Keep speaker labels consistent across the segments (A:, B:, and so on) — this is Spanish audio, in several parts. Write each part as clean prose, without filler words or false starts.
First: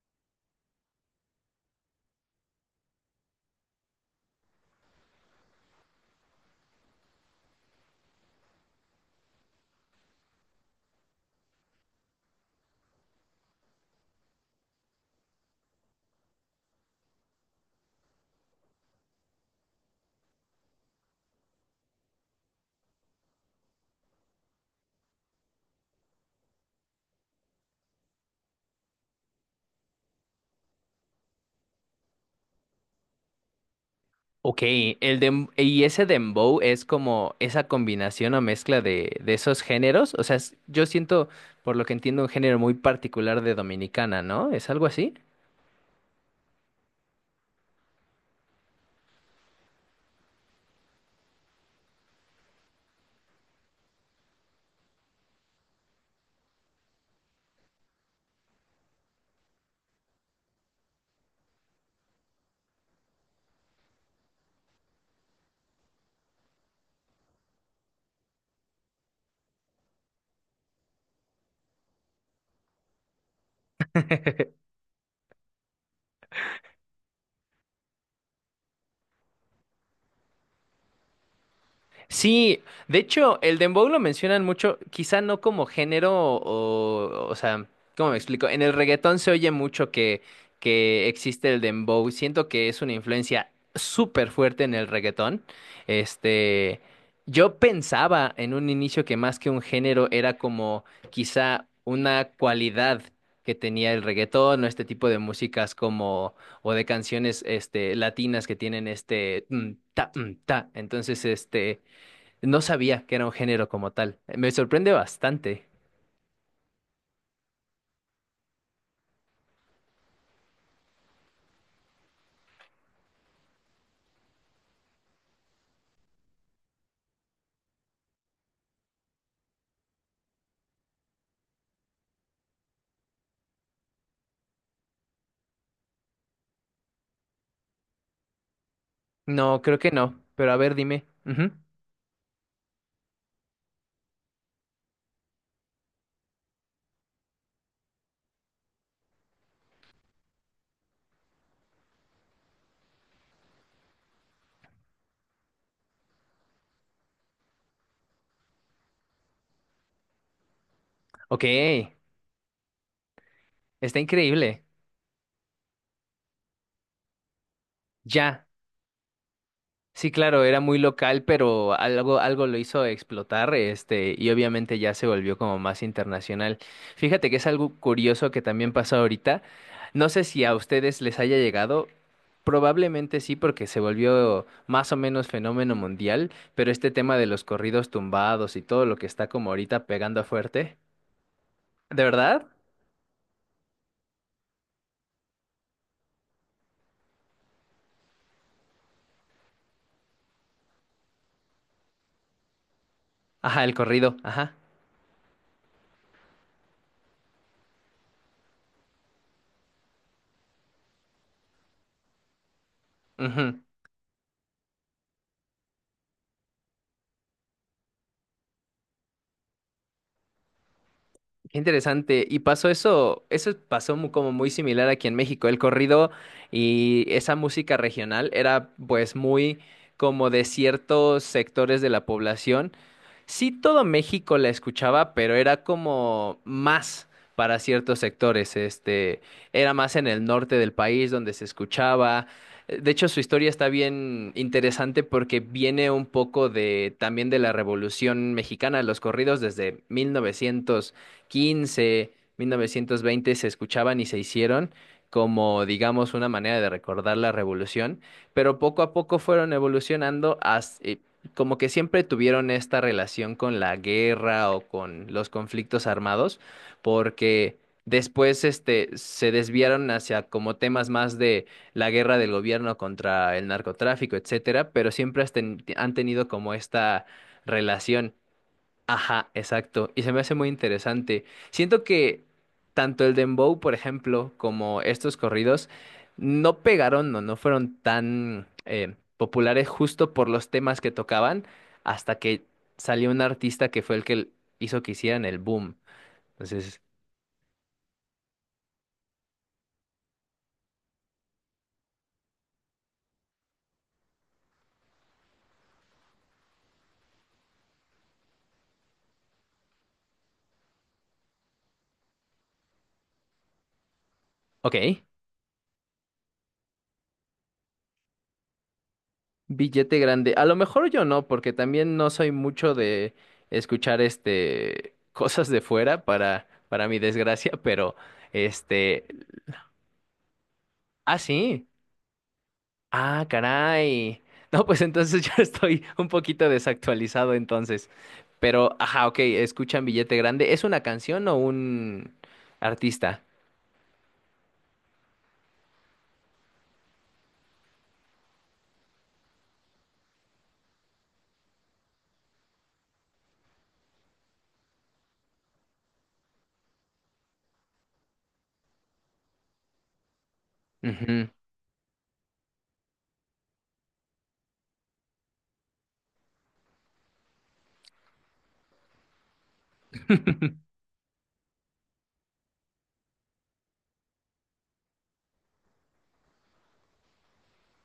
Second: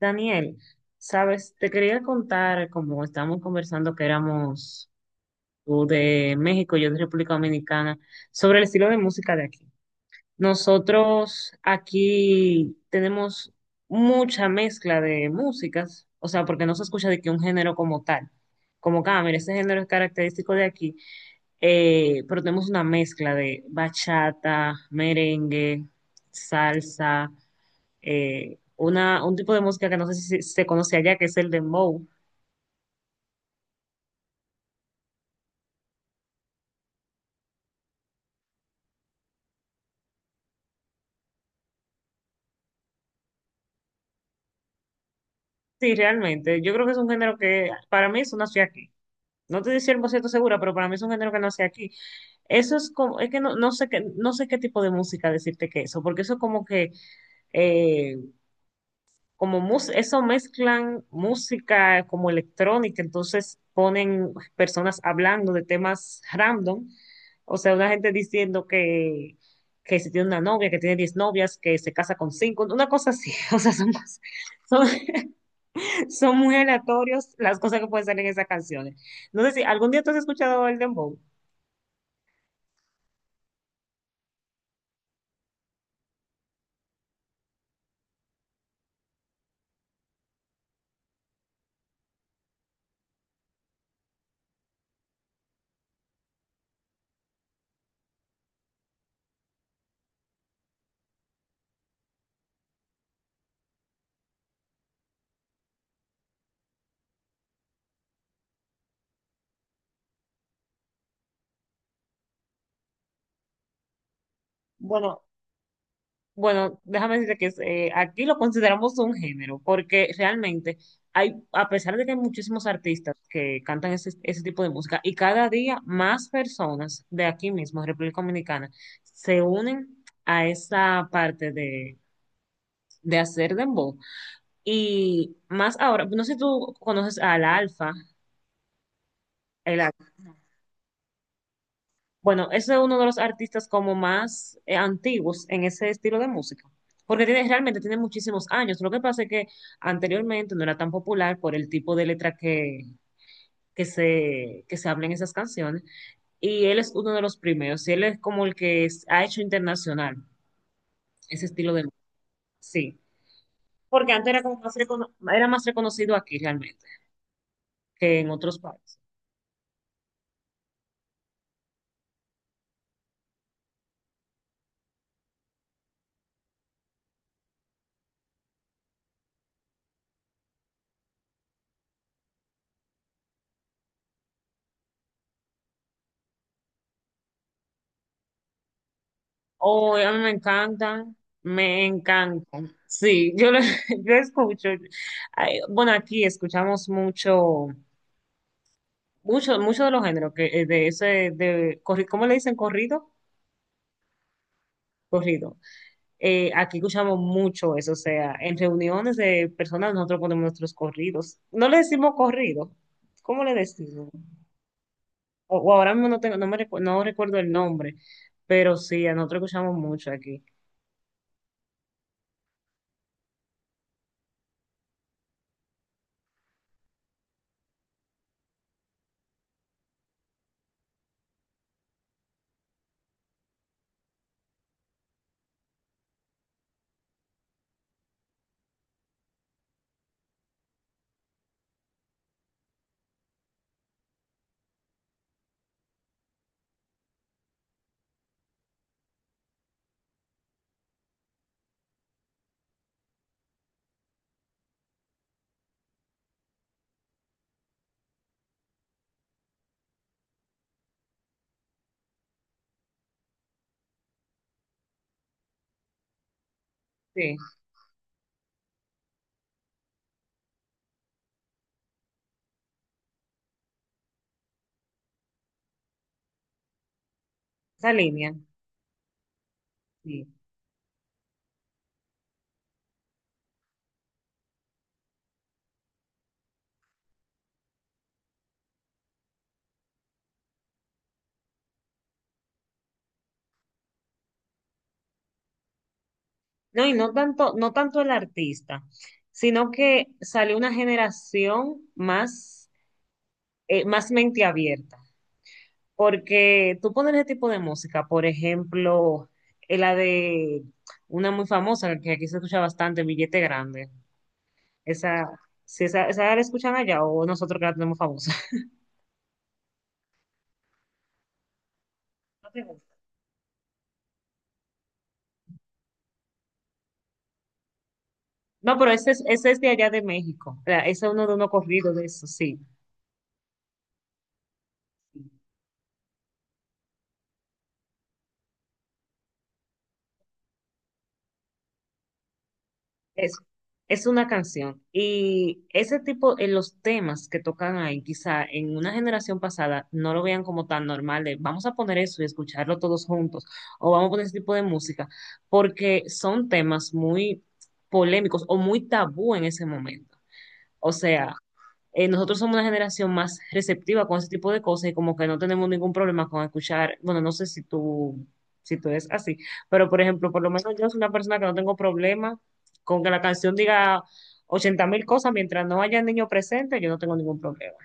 A: Daniel, sabes, te quería contar, como estábamos conversando que éramos tú de México, yo de República Dominicana, sobre el estilo de música de aquí. Nosotros aquí tenemos mucha mezcla de músicas, o sea, porque no se escucha de que un género como tal, como que, ah, mira, este género es característico de aquí, pero tenemos una mezcla de bachata, merengue, salsa, una, un tipo de música que no sé si se conoce allá, que es el dembow.
B: Ok, y ese dembow es como esa combinación o mezcla de esos géneros. O sea, yo siento, por lo que entiendo, un género muy particular de Dominicana, ¿no? ¿Es algo así?
A: Sí, realmente, yo creo que es un género que para mí eso nació aquí. No te estoy 100% segura, pero para mí es un género que nació aquí. Eso es como, es que no, no sé qué tipo de música decirte que eso, porque eso es como que eh, como mus- eso mezclan música como electrónica, entonces ponen personas hablando de temas random. O sea, una gente diciendo que se tiene una novia, que tiene 10 novias, que se casa con cinco, una cosa así, o sea, son, cosas- son, son muy aleatorios las cosas que pueden salir en esas canciones. No sé si algún día tú has escuchado el dembow.
B: Sí, de hecho, el dembow lo mencionan mucho, quizá no como género o sea, ¿cómo me explico? En el reggaetón se oye mucho que existe el dembow. Siento que es una influencia súper fuerte en el reggaetón. Este, yo pensaba en un inicio que más que un género era como quizá una cualidad que tenía el reggaetón o este tipo de músicas como o de canciones este latinas que tienen este mm, ta mm, ta. Entonces, este no sabía que era un género como tal. Me sorprende
A: Bueno,
B: bastante.
A: Bueno, déjame decirte que es, aquí lo consideramos un género, porque realmente hay, a pesar de que hay muchísimos artistas que cantan ese tipo de música, y cada día más personas de aquí mismo, República Dominicana, se unen a esa parte de hacer dembow. Y más ahora, no sé si tú conoces al Alfa,
B: No, creo
A: el…
B: que no. Pero a ver, dime. Ujú.
A: Bueno, ese es uno de los artistas como más antiguos en ese estilo de música, porque tiene, realmente tiene muchísimos años. Lo que pasa es que anteriormente no era tan popular por el tipo de letra que, que se habla en esas canciones, y él es uno de los primeros, y él es como el que es- ha hecho internacional
B: Ok,
A: ese estilo de música, sí,
B: está
A: porque antes era como
B: increíble.
A: más recono- era más reconocido aquí realmente que en
B: Ya.
A: otros países.
B: Sí, claro, era muy local, pero algo, algo lo hizo explotar, este, y obviamente ya se volvió como más internacional. Fíjate que es algo curioso que también pasó ahorita. No sé si a ustedes les haya llegado. Probablemente sí, porque se volvió más o menos fenómeno mundial, pero este tema de los corridos tumbados y todo lo que está como ahorita
A: Oh, a mí
B: pegando
A: me
B: fuerte.
A: encantan, me
B: ¿De verdad?
A: encantan. Sí, yo lo, yo escucho. Ay, bueno, aquí escuchamos mucho, mucho de los géneros que de ese, de corri- ¿cómo le dicen? ¿Corrido?
B: Ajá, el corrido, ajá.
A: Corrido. Aquí escuchamos mucho eso, o sea, en reuniones de personas nosotros ponemos nuestros corridos. No le decimos corrido, ¿cómo le
B: Ujú.
A: decimos? O ahora mismo no tengo, no me recu- no recuerdo el nombre, pero sí, a nosotros escuchamos mucho aquí.
B: Qué interesante. Y pasó eso, eso pasó como muy similar aquí en México. El corrido y esa música regional era pues muy como de ciertos sectores de la población. Sí, todo México la escuchaba, pero era como más para ciertos sectores. Este, era más en el norte del país donde se escuchaba. De hecho, su historia está bien interesante porque viene un poco de también de la Revolución Mexicana, los corridos desde 1915, 1920 se escuchaban y se hicieron como, digamos, una manera de recordar la revolución, pero poco a poco fueron evolucionando como que siempre tuvieron esta relación con la guerra o con los conflictos armados,
A: Sí,
B: porque después este se desviaron hacia como temas más de la guerra del gobierno contra el narcotráfico, etcétera, pero siempre han tenido como esta
A: esa
B: relación.
A: línea.
B: Ajá, exacto. Y se me
A: Sí.
B: hace muy interesante. Siento que tanto el dembow, por ejemplo, como estos corridos no pegaron o no fueron tan populares justo por los temas que tocaban hasta que salió un artista que fue el que hizo que hicieran el boom. Entonces,
A: No, y no tanto, no tanto el artista, sino que salió una generación más, más mente abierta. Porque tú pones ese tipo de música, por ejemplo, la de una muy famosa que aquí se escucha bastante, Billete Grande.
B: ok,
A: Esa, si esa, esa la escuchan allá o nosotros que la tenemos famosa.
B: billete grande. A lo mejor yo no, porque también no soy mucho
A: No,
B: de escuchar este cosas de fuera para mi desgracia, pero
A: No, pero
B: este...
A: ese es de allá de México. O sea, ese es
B: Ah,
A: uno de unos
B: sí.
A: corridos de eso, sí.
B: Ah, caray. No, pues entonces yo estoy un poquito desactualizado entonces. Pero, ajá, ok, escuchan Billete Grande. ¿Es una canción o un artista?
A: Es, es una canción. Y ese tipo, en los temas que tocan ahí, quizá en una generación pasada no lo vean como tan normal de vamos a poner eso y escucharlo todos juntos, o vamos a poner ese tipo de música, porque son temas muy polémicos o muy tabú en ese momento. O
B: Ujú.
A: sea, nosotros somos una generación más receptiva con ese tipo de cosas y como que no tenemos ningún problema con escuchar, bueno, no sé si tú, es así, pero por ejemplo, por lo menos yo soy una persona que no tengo problema con que la canción diga 80 mil cosas mientras no haya niño presente, yo no tengo ningún problema.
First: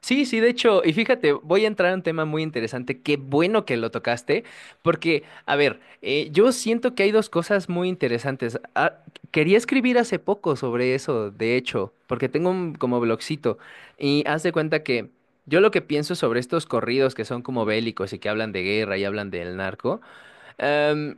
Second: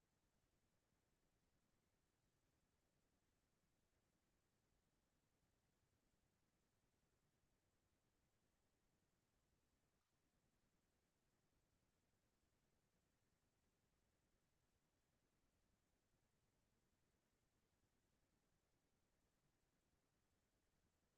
B: Sí, sí, de hecho, y fíjate, voy a entrar a un tema muy interesante, qué bueno que lo tocaste, porque, a ver, yo siento que hay dos cosas muy interesantes. Ah, quería escribir hace poco sobre eso, de hecho, porque tengo un como blogcito, y haz de cuenta que yo lo que pienso sobre estos corridos que son como bélicos y que hablan de guerra y hablan del narco, em,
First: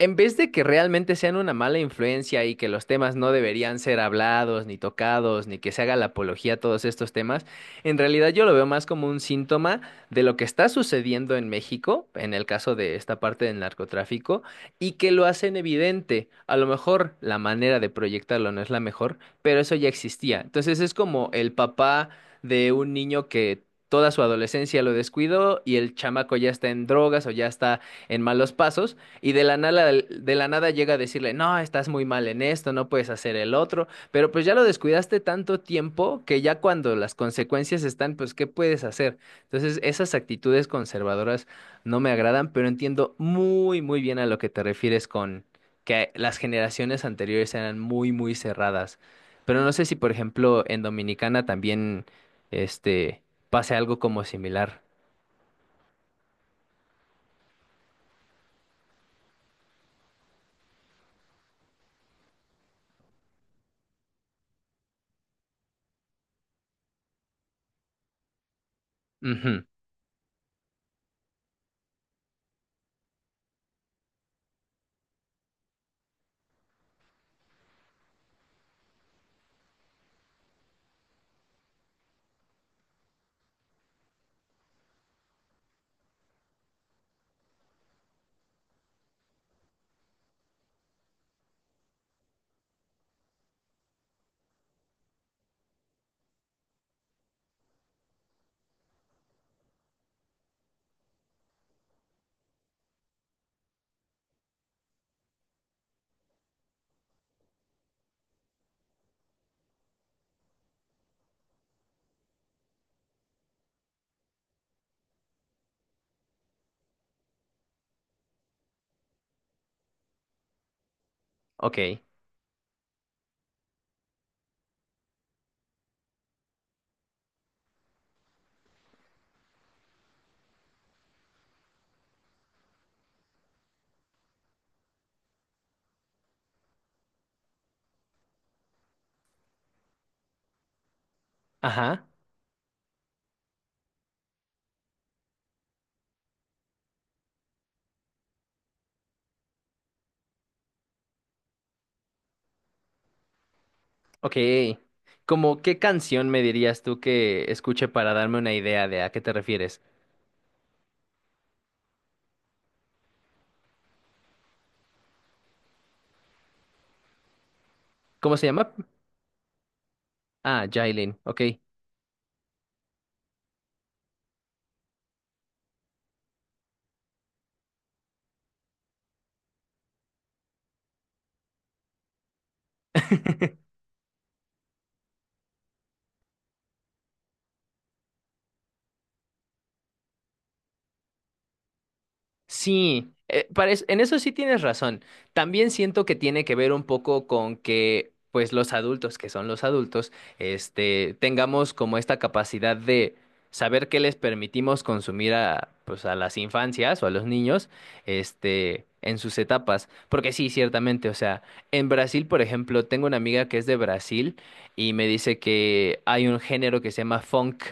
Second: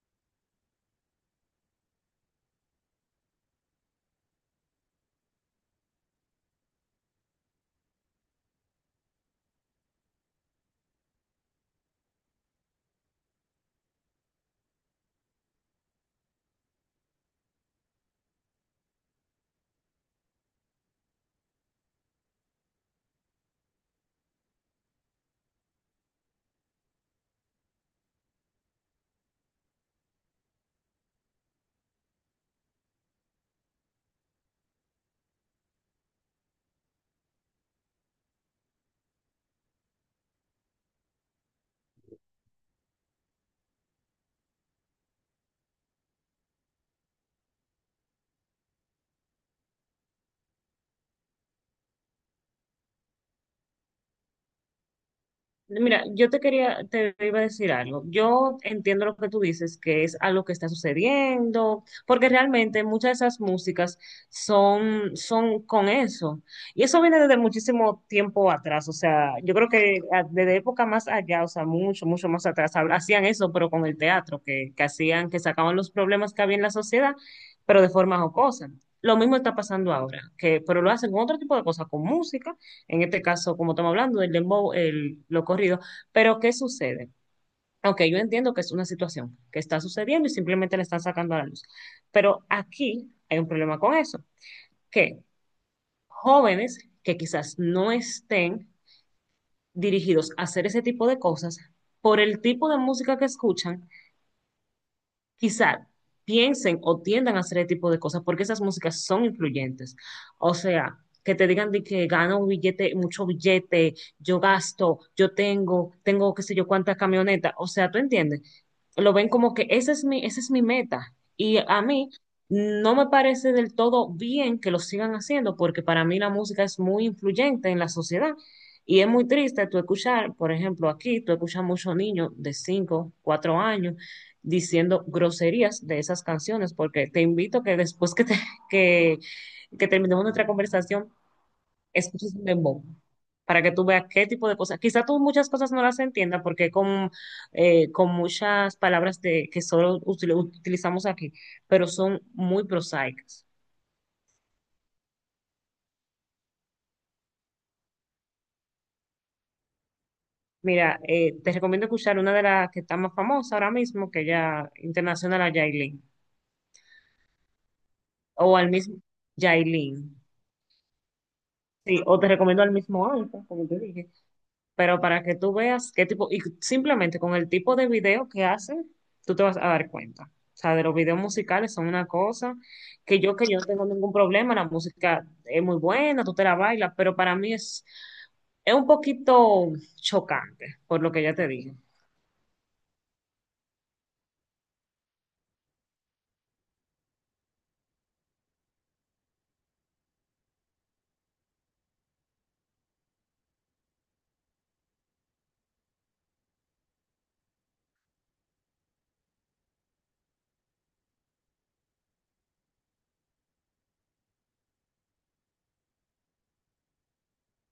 B: en vez de que realmente sean una mala influencia y que los temas no deberían ser hablados, ni tocados, ni que se haga la apología a todos estos temas, en realidad yo lo veo más como un síntoma de lo que está sucediendo en México, en el caso de esta parte del narcotráfico, y que lo hacen evidente. A lo mejor la manera de proyectarlo no es la mejor, pero eso ya existía. Entonces es como el papá de un niño que... Toda su adolescencia lo descuidó y el chamaco ya está en drogas o ya está en malos pasos y de la nada llega a decirle, no, estás muy mal en esto, no puedes hacer el otro, pero pues ya lo descuidaste tanto tiempo que ya cuando las consecuencias están, pues, ¿qué puedes hacer? Entonces, esas actitudes conservadoras no me agradan, pero entiendo muy, muy bien a lo que te refieres con que las generaciones anteriores eran muy, muy cerradas. Pero no sé si, por ejemplo, en Dominicana también, este, pase algo como similar.
A: Mira, te iba a decir algo. Yo entiendo lo que tú dices, que es algo que está sucediendo, porque realmente muchas de esas músicas son, son con eso. Y eso viene desde muchísimo tiempo atrás. O sea, yo
B: Ujú,
A: creo que a- desde época más allá, o sea, mucho, mucho más atrás, hab- hacían eso, pero con el teatro, que hacían, que sacaban los problemas que había en la sociedad, pero de forma jocosa. Lo mismo está pasando ahora, que, pero lo hacen con otro tipo de cosas, con música en este caso, como estamos hablando, el dembow, el, lo corrido, pero ¿qué sucede? Ok, yo entiendo que es una situación que está sucediendo y simplemente la están sacando a la luz, pero aquí hay un problema con eso, que jóvenes que quizás no estén dirigidos a hacer ese tipo de cosas, por el tipo de música que escuchan, quizá piensen o tiendan a hacer ese tipo de cosas porque esas músicas son influyentes. O sea, que te digan de que gano billete, mucho billete, yo gasto, tengo qué sé yo cuántas camionetas. O sea, ¿tú entiendes? Lo ven como que esa es mi meta. Y a
B: ok.
A: mí no me parece del todo bien que lo sigan haciendo porque para mí la música es muy influyente en la sociedad. Y es muy triste tú escuchar, por ejemplo, aquí tú escuchas muchos niños de 5 4 años diciendo groserías de esas canciones, porque te invito que después que, que terminemos nuestra conversación,
B: Ajá.
A: escuches un dembow para que tú veas qué tipo de cosas. Quizá tú muchas cosas no las entiendas porque con muchas palabras de, que solo util- utilizamos aquí, pero son muy prosaicas.
B: Ok. ¿Como qué canción me dirías tú que escuche para darme una idea de a qué te refieres?
A: Mira, te recomiendo escuchar una de las que está más famosa ahora mismo, que ya internacional a Yailin,
B: ¿Cómo se
A: o al
B: llama?
A: mismo Yailin.
B: Ah, Jailin. Ok.
A: Sí, o te recomiendo al mismo Alfa, como te dije. Pero para que tú veas qué tipo, y simplemente con el tipo de video que hacen, tú te vas a dar cuenta. O sea, de los videos musicales son una cosa que yo no tengo ningún problema, la música es muy buena, tú te la bailas, pero para mí es un poquito chocante, por lo que ya te dije.
B: Sí, en eso sí tienes razón. También siento que tiene que ver un poco con que, pues, los adultos, que son los adultos, este, tengamos como esta capacidad de saber qué les permitimos consumir a, pues, a las infancias o a los niños, este, en sus etapas. Porque sí, ciertamente, o sea, en Brasil, por ejemplo, tengo una amiga que es de Brasil y me dice que hay un género que se llama funk,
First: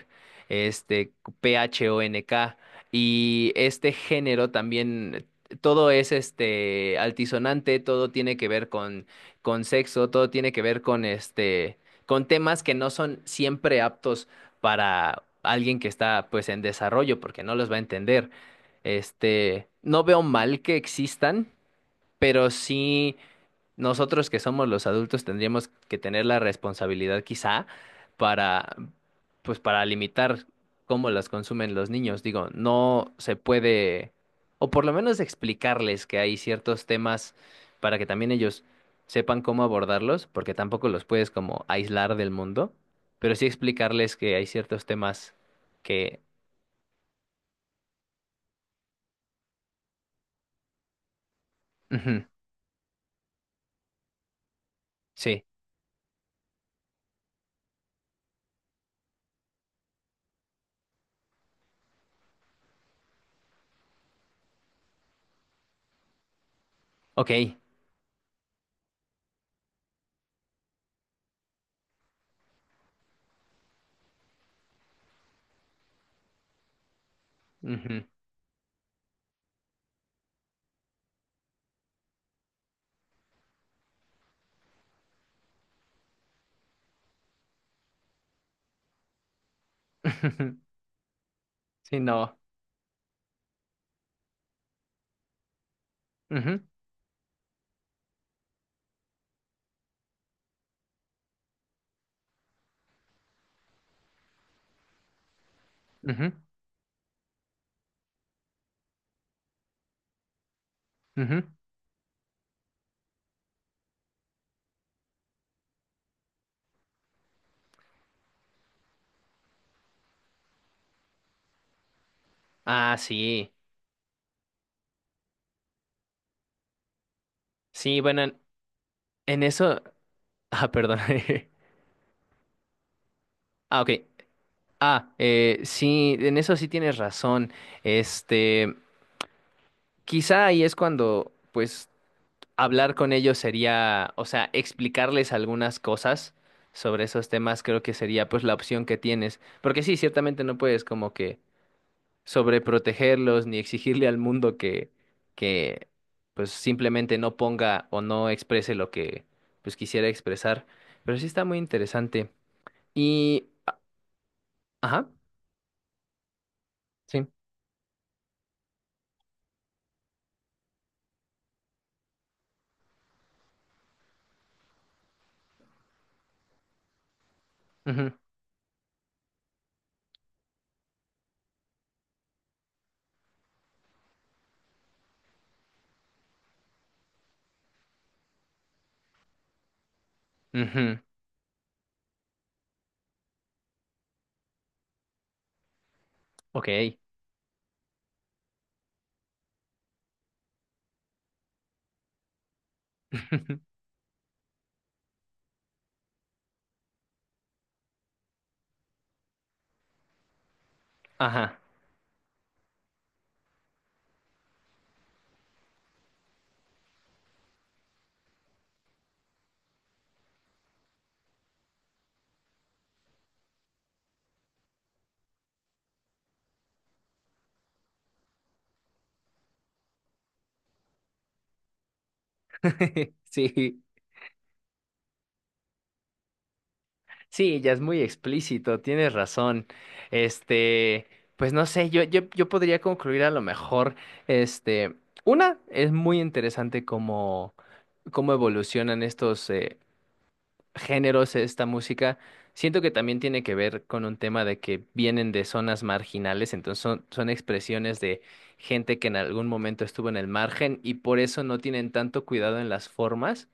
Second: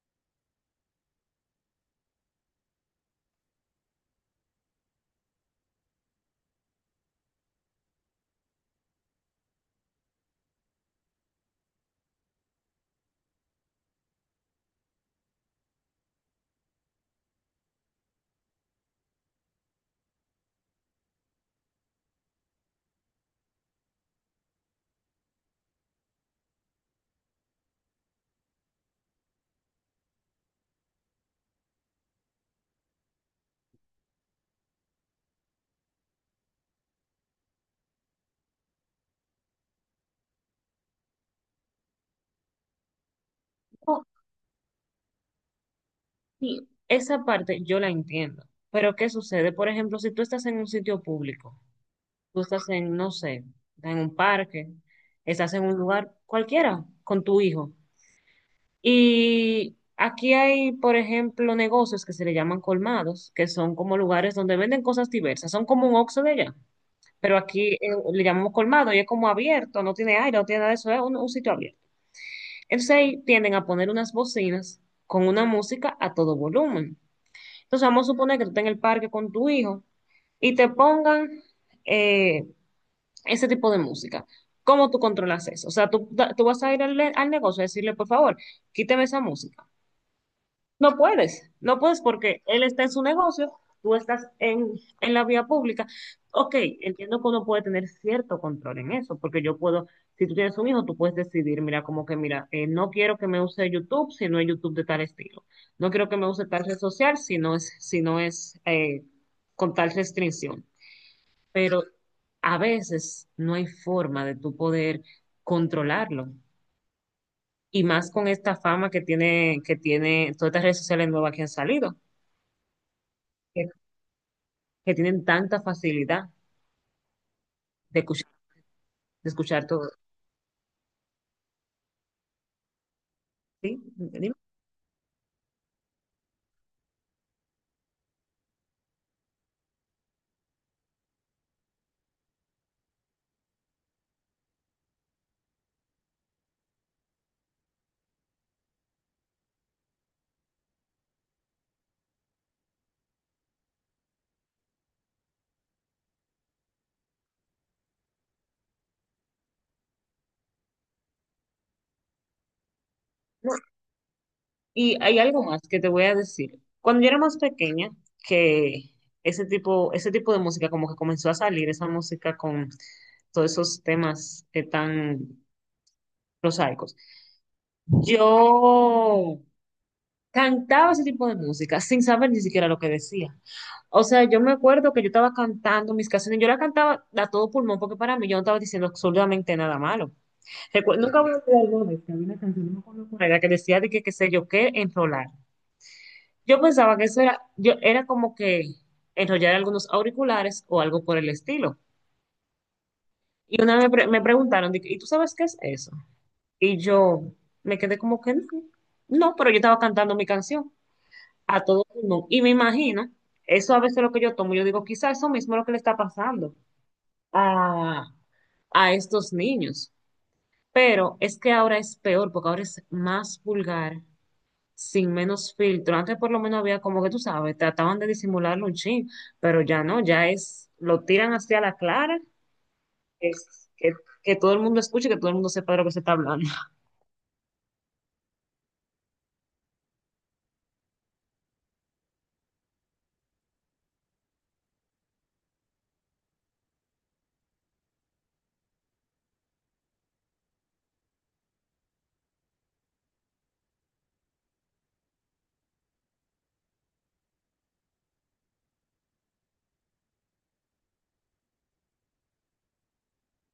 B: este, P-H-O-N-K. Y este género también, todo es este altisonante, todo tiene que ver con sexo, todo tiene que ver con este, con temas que no son siempre aptos para alguien que está pues en desarrollo, porque no los va a entender. Este, no veo mal que existan, pero sí nosotros que somos los adultos tendríamos que tener la responsabilidad quizá para, pues para limitar cómo las consumen los niños. Digo, no se puede, o por lo menos explicarles que hay ciertos temas para que también ellos sepan cómo abordarlos, porque tampoco los puedes como aislar del mundo, pero sí
A: Oh,
B: explicarles que hay ciertos temas que,
A: sí, esa parte yo la entiendo, pero ¿qué sucede? Por ejemplo, si tú estás en un sitio público,
B: ujú,
A: tú estás en, no sé, en un parque,
B: sí,
A: estás en un lugar cualquiera con tu hijo. Y aquí hay, por ejemplo, negocios que se le llaman colmados, que son como lugares donde venden cosas diversas. Son como un Oxxo de allá,
B: ok,
A: pero aquí le llamamos colmado y es como abierto, no tiene aire, no tiene nada de eso, es un sitio abierto. Entonces ahí tienden a poner unas bocinas con una música a todo volumen. Entonces
B: ujú,
A: vamos a suponer que tú estás en el parque con tu hijo y te pongan eh, ese tipo de música. ¿Cómo tú controlas eso? O sea, tú vas a ir al, al negocio a decirle, por favor, quíteme esa música. No puedes, no
B: sí,
A: puedes
B: no,
A: porque él está en su negocio, tú estás en la vía pública. Ok,
B: ujú,
A: entiendo que uno puede tener cierto control en eso, porque yo puedo, si tú tienes un hijo, tú puedes decidir, mira, como que, mira, no quiero que me use YouTube si no es YouTube de tal estilo. No quiero que me
B: ujú,
A: use tal red social si no es, con tal restricción.
B: ujú.
A: Pero a veces no hay forma de tú poder controlarlo. Y más con esta fama que tiene todas estas redes sociales nuevas que han salido,
B: Ah, sí.
A: que tienen tanta facilidad
B: Sí,
A: de
B: bueno,
A: escuchar, de
B: en
A: escuchar
B: eso.
A: todo.
B: Ah, perdón. Ah,
A: ¿Sí?
B: ok.
A: Dime.
B: Sí, en eso sí tienes razón. Este, quizá ahí es cuando, pues, hablar con ellos sería, o sea, explicarles algunas cosas sobre esos temas, creo que sería, pues, la opción que tienes. Porque sí, ciertamente no puedes como que sobreprotegerlos ni exigirle al mundo que, pues, simplemente no ponga o no exprese lo que, pues, quisiera expresar. Pero sí está muy interesante. Y,
A: No, y
B: ajá,
A: hay algo más que te voy a decir. Cuando yo era
B: sí.
A: más pequeña, que ese tipo de música como que comenzó a salir, esa música con todos esos temas tan prosaicos.
B: Ujú,
A: Yo cantaba ese tipo de música sin saber ni siquiera lo que decía. O sea, yo me acuerdo que yo estaba cantando mis canciones, yo la cantaba a todo pulmón porque para mí yo no estaba diciendo absolutamente nada malo. Recu-
B: ujú,
A: Nunca voy a olvidar una vez que había una canción, no me acuerdo cuál era, que decía de que qué sé yo qué, enrolar. Yo pensaba
B: ok.
A: que eso era, yo, era como que enrollar algunos auriculares o algo por el estilo. Y una vez me preguntaron, de que, ¿y tú sabes qué es eso? Y yo me quedé como que no, no, pero yo estaba cantando mi canción
B: Ajá.
A: a todo mundo. Y me imagino, eso a veces lo que yo tomo, yo digo, quizá eso mismo es lo que le está pasando a, a estos niños. Pero es que ahora es peor, porque ahora es más vulgar sin menos filtro. Antes por lo menos había como que tú sabes, trataban de disimularlo un chin, pero ya no, ya es, lo tiran hacia la clara, es,
B: Sí,
A: que, que todo el mundo escuche, que todo el mundo sepa de lo que se está hablando.
B: sí, ya es muy explícito, tienes razón. Este, pues no sé, yo podría concluir a lo mejor, este, una, es muy interesante cómo, cómo evolucionan estos, géneros esta música. Siento que también tiene que ver con un tema de que vienen de zonas marginales, entonces son, son expresiones de gente que en algún momento estuvo en el margen y por eso no tienen tanto cuidado en las formas,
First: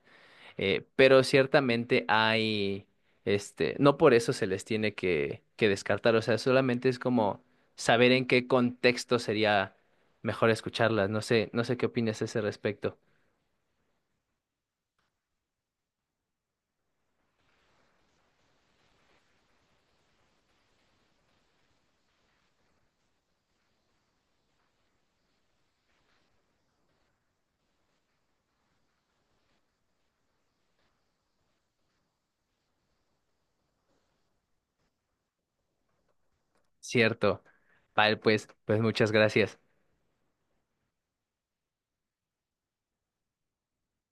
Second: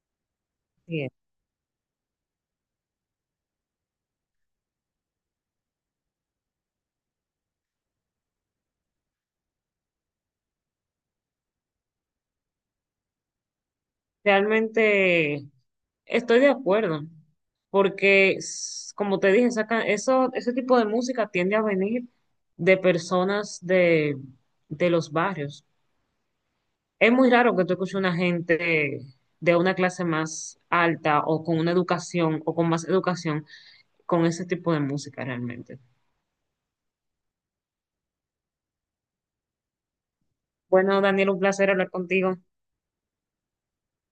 A: Bien.
B: pero ciertamente hay, este, no por eso se les tiene que descartar, o sea, solamente es como saber en qué contexto sería mejor escucharlas. No sé, no sé qué opinas a ese respecto.
A: Realmente estoy de acuerdo, porque s- como te dije, saca, eso, ese tipo de música tiende a venir de personas de los barrios. Es muy raro que tú escuches una gente de una clase más alta o con una educación o con más educación con ese tipo de música realmente.
B: Cierto. Vale, pues, pues muchas gracias.
A: Bueno, Daniel, un placer hablar contigo.